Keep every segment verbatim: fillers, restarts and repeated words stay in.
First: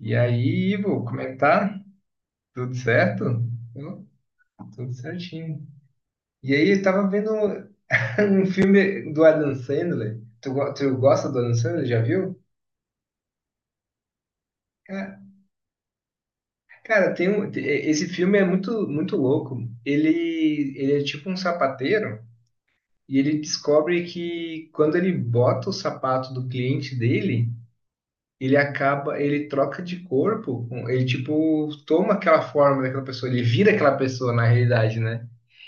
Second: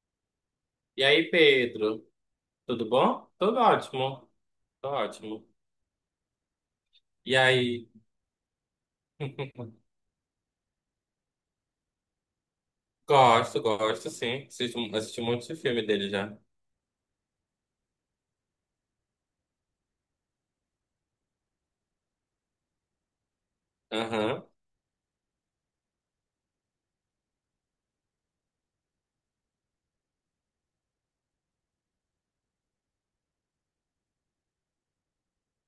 E aí, E Ivo, como aí, é que tá? Pedro? Tudo Tudo certo? bom? Tudo Eu, ótimo. Tô tudo ótimo. certinho. E aí, eu tava vendo E aí? um filme do Adam Sandler. Tu, go- tu gosta do Adam Sandler? Já viu? Gosto, gosto, sim. Assisti, Ca- assisti um monte de filme dele já. Cara, tem um, te- esse filme é muito, muito louco. Ele, ele é tipo um sapateiro e ele descobre Aham, que quando ele bota o sapato do cliente dele, ele acaba, ele troca de corpo, com- ele tipo toma aquela forma daquela pessoa, ele vira aquela pessoa na realidade, né?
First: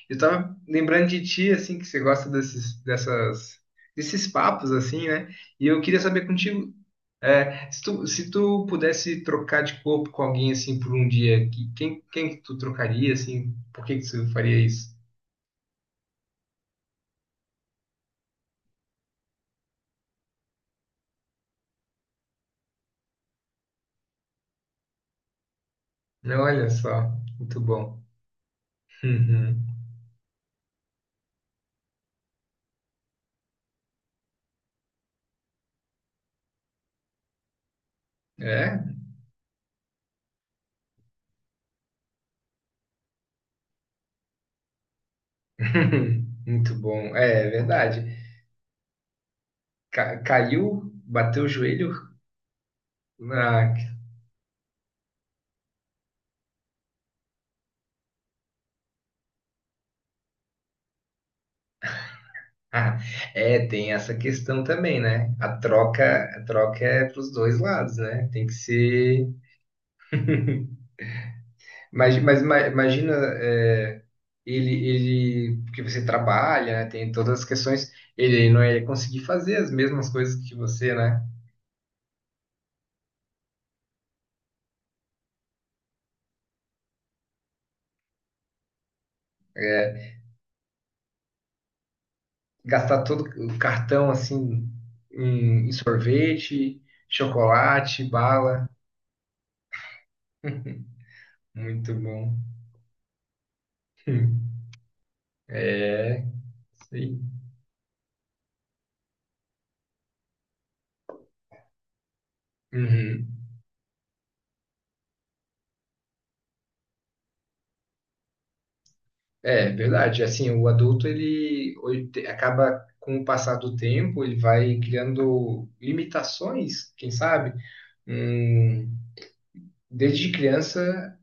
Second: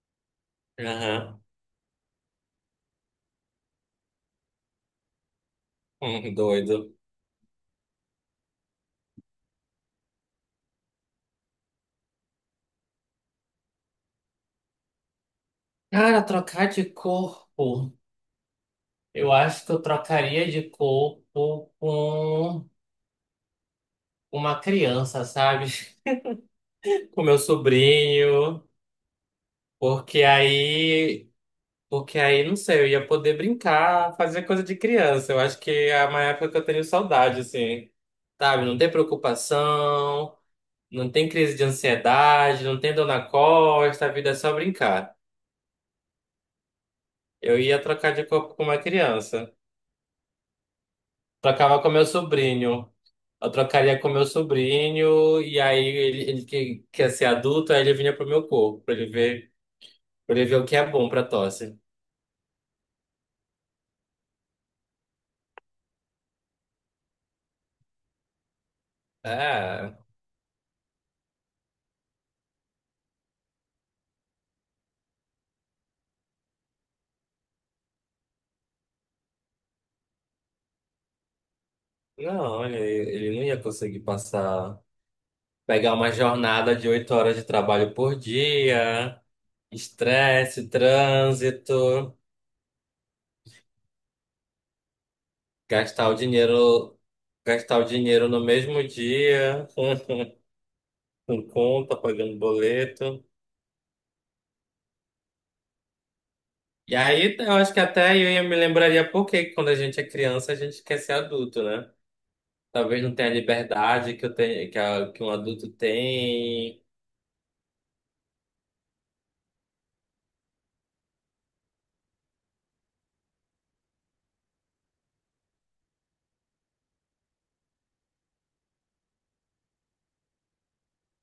Eu tava lembrando de aham. ti, assim, que você gosta desses, dessas, desses papos, assim, né? E eu queria saber Hum, contigo, doido. é, se tu, se tu pudesse trocar de corpo com alguém, assim, por um dia, que- quem, quem que tu trocaria, assim? Por que que tu faria isso? Cara, trocar de corpo. Eu acho que eu trocaria de corpo com uma criança, sabe? Olha só, Com meu muito bom. sobrinho. Uhum. Porque aí Porque aí, não sei, eu ia poder brincar, fazer coisa de criança. Eu acho que é uma época que eu tenho saudade, assim. Sabe? Não É? tem preocupação, não tem crise de ansiedade, não tem dor na costa, a vida é só brincar. Muito bom. É, é Eu ia verdade. trocar de corpo com uma criança. Ca- caiu, bateu o Trocava com joelho, meu sobrinho. Eu ah. trocaria com meu sobrinho, e aí ele, ele que quer ser adulto, aí ele vinha pro meu corpo, pra ele ver, pra ele ver o que é bom pra tosse. Ah, é, tem essa questão também, né? A troca, a troca é para os dois lados, né? Tem que ser. É, Mas, mas ima- imagina, é, ele, ele, porque você trabalha, né? Tem todas as questões, ele não ia conseguir fazer as mesmas coisas que você, né? não, ele, ele não ia conseguir passar. Pegar uma jornada de oito horas de trabalho por dia, É, estresse, trânsito, gastar todo o cartão assim em, em gastar o sorvete, dinheiro, gastar o chocolate, dinheiro no bala. mesmo dia, com Muito conta, pagando bom. boleto. É, E aí eu acho que até eu ia me lembraria por que quando a gente é criança a gente quer ser adulto, né? Talvez não tenha a sim. liberdade que eu tenho, que, a- que um adulto tem. É, verdade. Assim, o adulto ele oi- te- acaba com o passar do tempo, ele vai criando limitações, quem sabe? Hum, desde criança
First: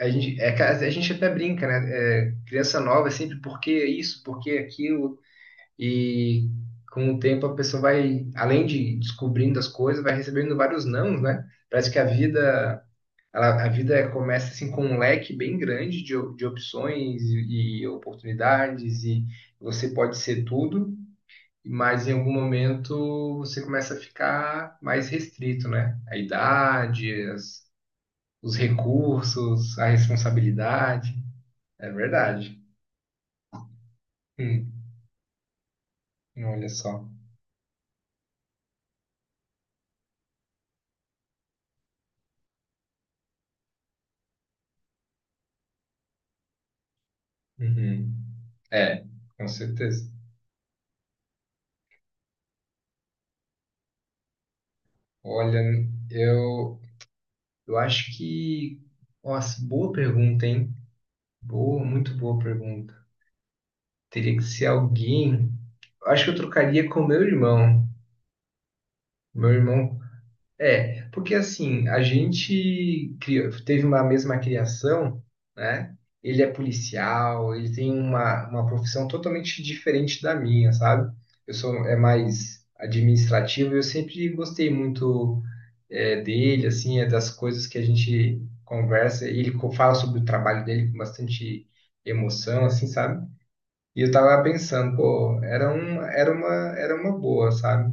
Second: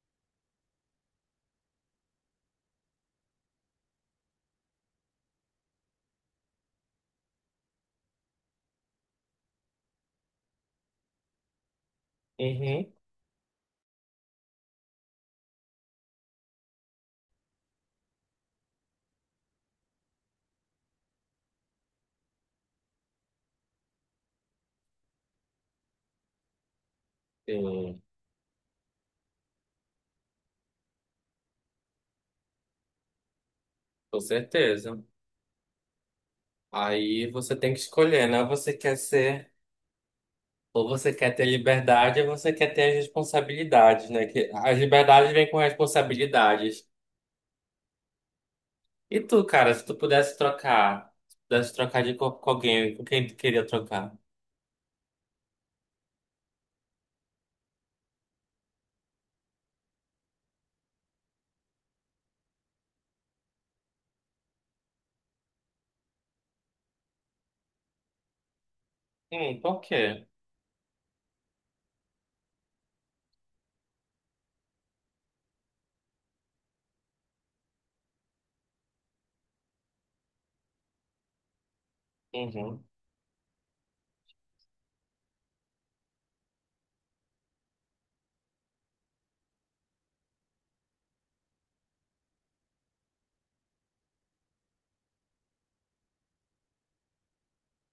a gente, é ca- a gente até brinca, né? É, criança nova é sempre porque isso, porque aquilo e com o tempo a pessoa vai, além de descobrindo as coisas, vai recebendo vários nãos, né? Parece que a vida Uhum. ela- a vida começa assim com um leque bem grande de, op- de opções e, e oportunidades, e você pode ser tudo, mas em algum momento você começa a ficar mais restrito, né? A idade, as- Sim, os recursos, a responsabilidade. É verdade. com Hum, certeza. olha só. Aí você tem que escolher, né? Você quer ser Ou você quer ter liberdade, ou você quer ter as responsabilidades, né? Que as liberdades vêm com responsabilidades. Uhum. É, E tu, com cara, se tu certeza. pudesse trocar, se pudesse trocar de corpo com alguém, com quem tu queria trocar? Olha, eu, eu acho que... Nossa, boa pergunta, hein? Boa, muito boa pergunta. Teria que ser alguém. Eu acho que eu trocaria com o meu irmão. Meu Hum, por irmão. quê? É, porque assim, a gente criou- teve uma mesma criação, né? Ele é policial, ele tem uma, uma profissão totalmente diferente da minha, sabe? Eu sou é mais Uhum. administrativo, eu sempre gostei muito é, dele, assim, é das coisas que a gente conversa. E Ele co- fala sobre o trabalho dele com bastante emoção, assim, sabe? E eu tava pensando, pô, era um, era uma, era uma boa, sabe?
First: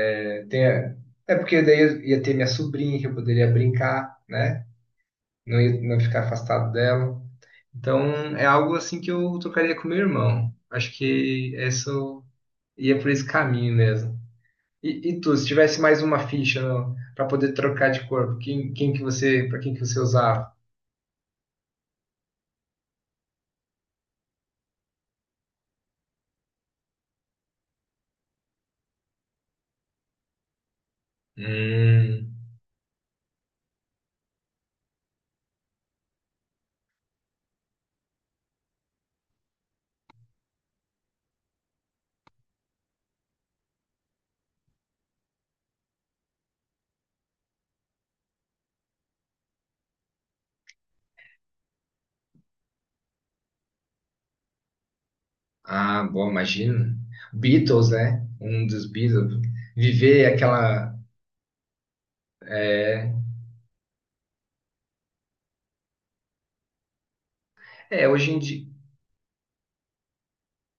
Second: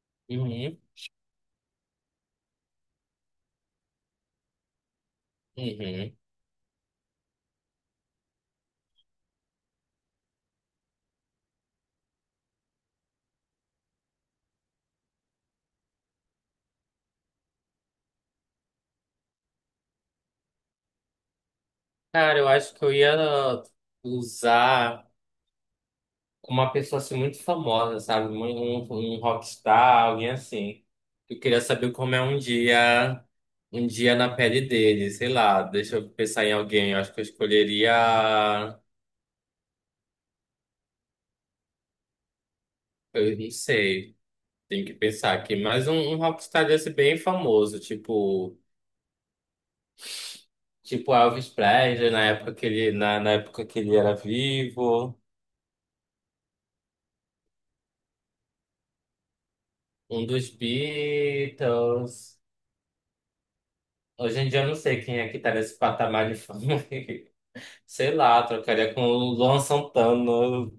É, tem, Uhum. a- é porque daí eu ia ter minha sobrinha que eu poderia brincar, né? Não ia, não Uhum. ficar afastado dela. Então é algo assim que eu tocaria com meu irmão. Acho que isso ia por esse caminho mesmo. E, e tu, se tivesse mais uma ficha para poder trocar de corpo, quem, quem que você, para quem que você usava? Cara, eu acho que eu ia usar. Uma pessoa assim muito famosa, sabe? Um, um, um rockstar, alguém assim. Eu queria saber como é Hum, um dia, um dia na pele dele, sei lá, deixa eu pensar em alguém, eu acho que eu escolheria, eu não sei, tenho que pensar aqui, mas um, um rockstar desse bem famoso, tipo, tipo Elvis Presley, na época que ele, na, na época que ele era vivo, ah, bom, imagina. Beatles, né? Um dos Beatles. Viver um dos aquela... Beatles. É, Hoje em dia eu não sei quem é que tá nesse patamar de fama. é, Sei hoje em lá, dia, trocaria com o Luan Santana.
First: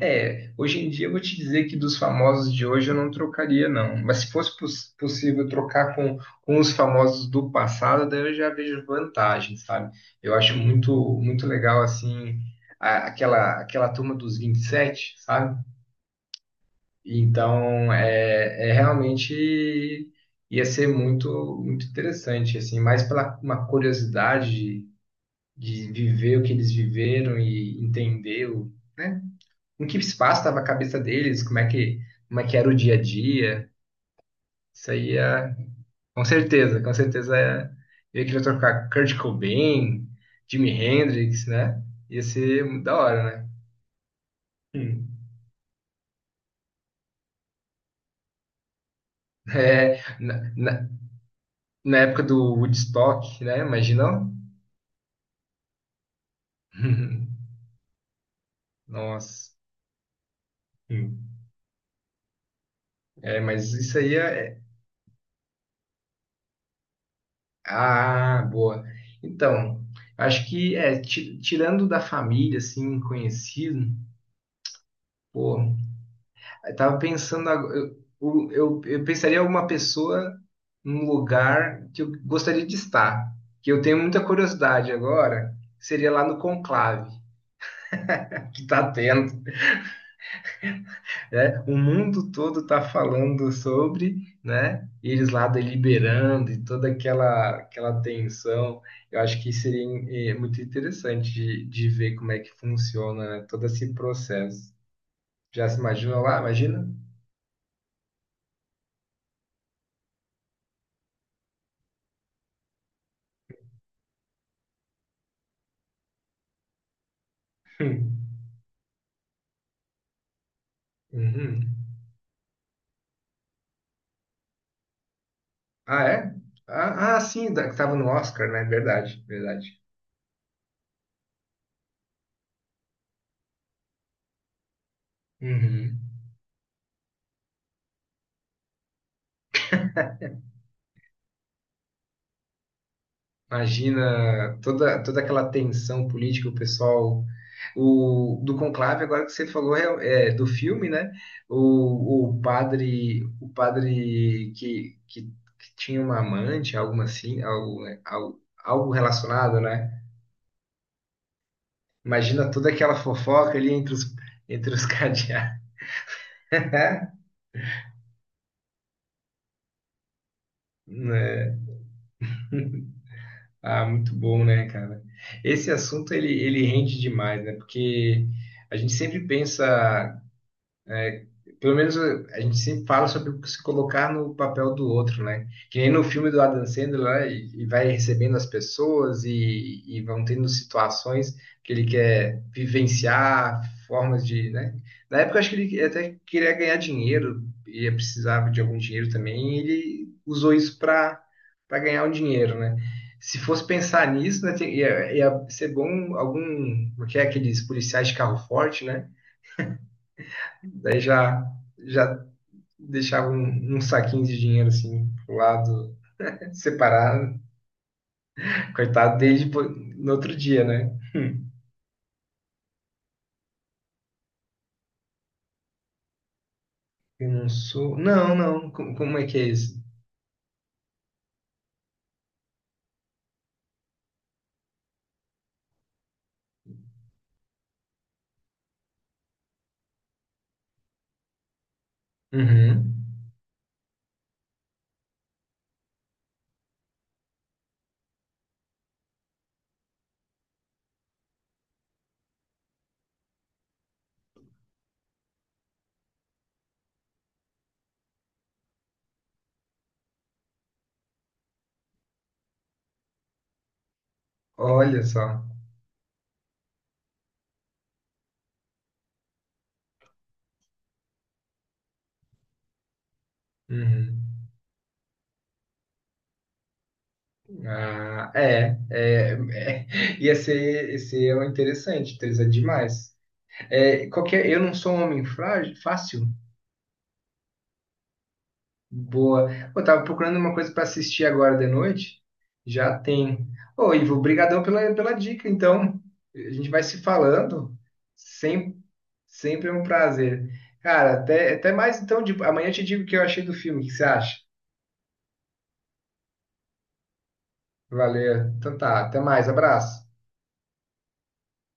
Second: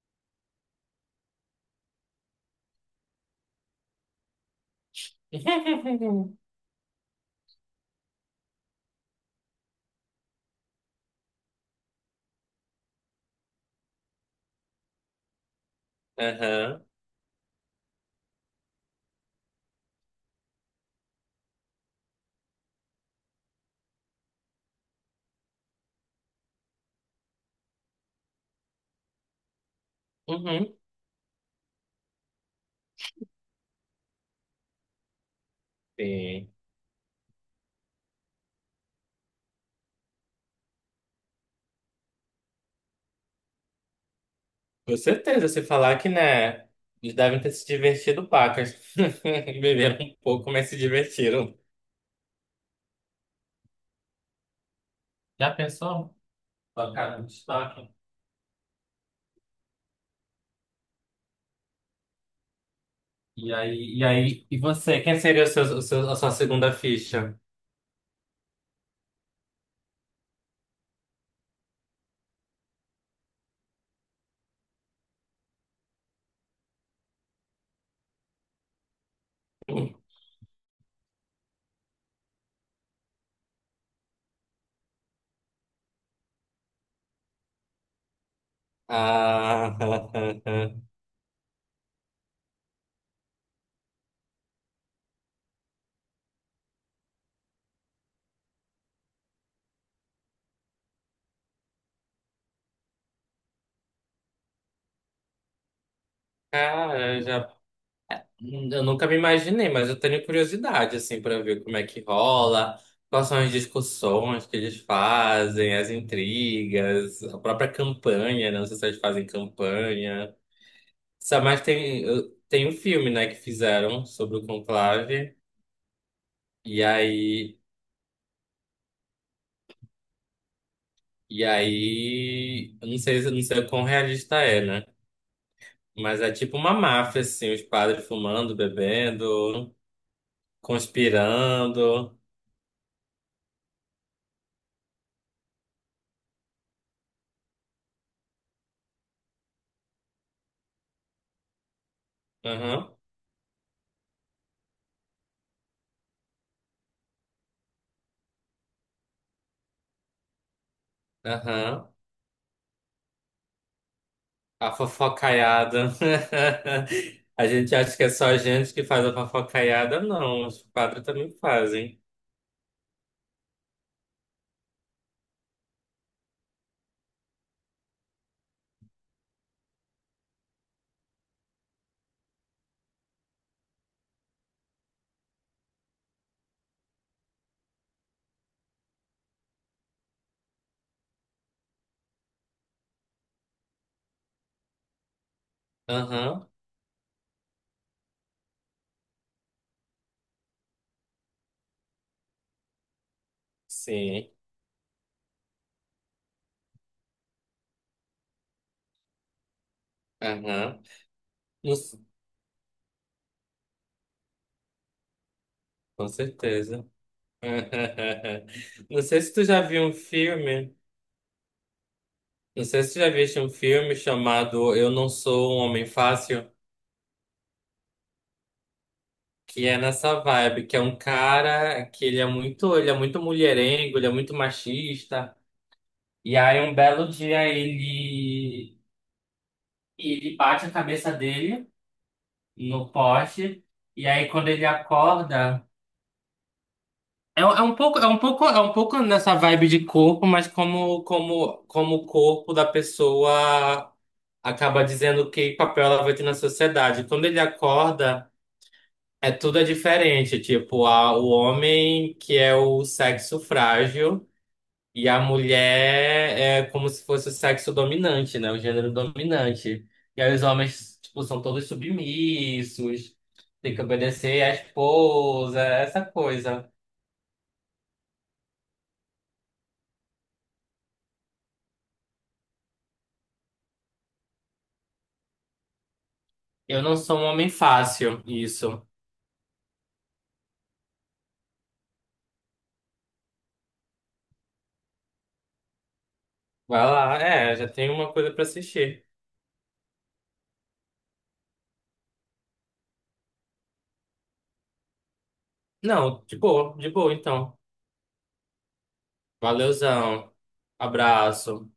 é, hoje em dia eu vou te dizer que dos famosos de hoje eu não trocaria, não. Mas se fosse poss- possível trocar com, com os famosos do passado, daí eu já vejo vantagem, sabe? Eu acho muito, muito legal, assim, a- aquela, aquela turma dos vinte e sete, sabe? Aham. Então, é, é realmente ia ser muito, muito interessante, assim, mais pela uma curiosidade de, de viver o que eles viveram e entender o né, em que espaço estava a Uhum. cabeça deles, como é que, como é que era o dia a dia. Isso aí é, com Sim. certeza, com certeza é, eu queria trocar Kurt Cobain, Jimi Hendrix, né? Ia ser muito da hora, né? Com Hum. certeza, se falar que, né, eles devem ter se divertido pacas. É, Beberam um pouco, na, mas se na, divertiram. na época do Woodstock, né? Imagina. Já pensou? Tocaram no destaque? Nossa. Hum. É, E mas aí, isso e aí aí, é. e é- você? Quem seria o seu, o seu- a sua segunda ficha? Ah, boa. Então, acho que é, ti- tirando da família, assim, conhecido, pô, eu tava pensando, agora- eu, eu, eu pensaria em alguma pessoa num lugar que eu gostaria de estar, que eu tenho muita curiosidade agora, seria lá no conclave que tá tendo, Ah, né? O mundo todo tá falando sobre, né? E eles lá deliberando e toda aquela aquela tensão. Eu acho que seria eh, muito interessante de, de ver como é que funciona né, todo esse processo. Já se imagina lá? Imagina? cara, eu já. Eu nunca me imaginei, mas eu tenho curiosidade, assim, para ver como é que rola, quais são as discussões que eles fazem, as intrigas, a própria campanha, né? Não sei se eles fazem campanha. Sabe, mas Uhum. tem, eu- tem um filme, né, que fizeram sobre o Conclave, Ah, é? e Ah, ah, sim, aí, da- que tava no Oscar, né? Verdade, verdade. e aí, eu não sei, eu não sei o quão realista é, né? Uhum. Mas é tipo uma máfia, assim, os padres fumando, bebendo, conspirando. Imagina toda, toda aquela tensão política, o pessoal. O, do conclave, agora que você falou é, é, do filme, né? O, o Aham, padre, o padre que, que, que tinha uma amante, algo assim, algo, né, algo, algo relacionado, né? aham. Imagina toda aquela fofoca ali entre os, entre A os cadeados, fofocaiada. A gente acha que é só a gente que faz a fofocaiada. Não, os padres também né? fazem. Ah, muito bom, né, cara? Esse assunto ele, ele rende demais, né? Porque a gente sempre pensa pelo menos eh, a gente sempre fala sobre se colocar no papel do outro, né? Que nem no filme do Adam Sandler lá, e, e vai recebendo as pessoas e, e vão tendo situações que ele quer vivenciar, formas de, né? Na época eu acho que ele até Aham, queria ganhar dinheiro e precisava de algum dinheiro também, e ele usou isso para para ganhar um dinheiro, né? Se fosse pensar sim. nisso, né, tem- ia, ia ser bom algum, o que é aqueles policiais de carro forte, né? Aham. Daí já Não s- já deixava um, um saquinho de dinheiro assim pro lado, Com certeza. separado. Não Coitado sei se tu desde já viu um no outro dia, filme. né? Não sei se tu já viste um filme chamado Eu Não Sou um Homem Fácil, Eu não sou. Não, não. Como, como é que é que é isso? nessa vibe, que é um cara que ele é muito, ele é muito mulherengo, ele é muito machista. E aí um belo dia ele E ele bate a cabeça dele no Uhum. poste. E aí quando ele acorda. É, um- é um pouco, é um pouco, é um pouco nessa vibe de corpo, mas como, como, como o corpo da pessoa acaba dizendo que papel ela vai ter na sociedade. Quando ele acorda, é tudo é diferente. Tipo, a, o homem que é o sexo frágil. Olha E a só. mulher é como se fosse o sexo dominante, né? O gênero dominante. E aí os homens, tipo, são todos submissos, tem que obedecer Uhum. à esposa, essa coisa. Ah, é, é, é. Ia ser, ia ser interessante, interessante demais. É, qualquer, eu não sou um homem frágil, fácil. Eu não sou um homem fácil, isso. Boa. Eu tava procurando uma coisa para assistir agora de noite. Já tem. Ô, Ivo, brigadão pela, pela dica. Então, a gente vai Vai se lá, é, já falando. tem uma coisa pra Sempre, assistir. sempre é um prazer. Cara, até, até mais então. De... Amanhã eu te digo o que eu achei do filme. O que você acha? Não, de boa, de boa então. Valeu. Então tá, até mais. Abraço. Valeuzão. Abraço.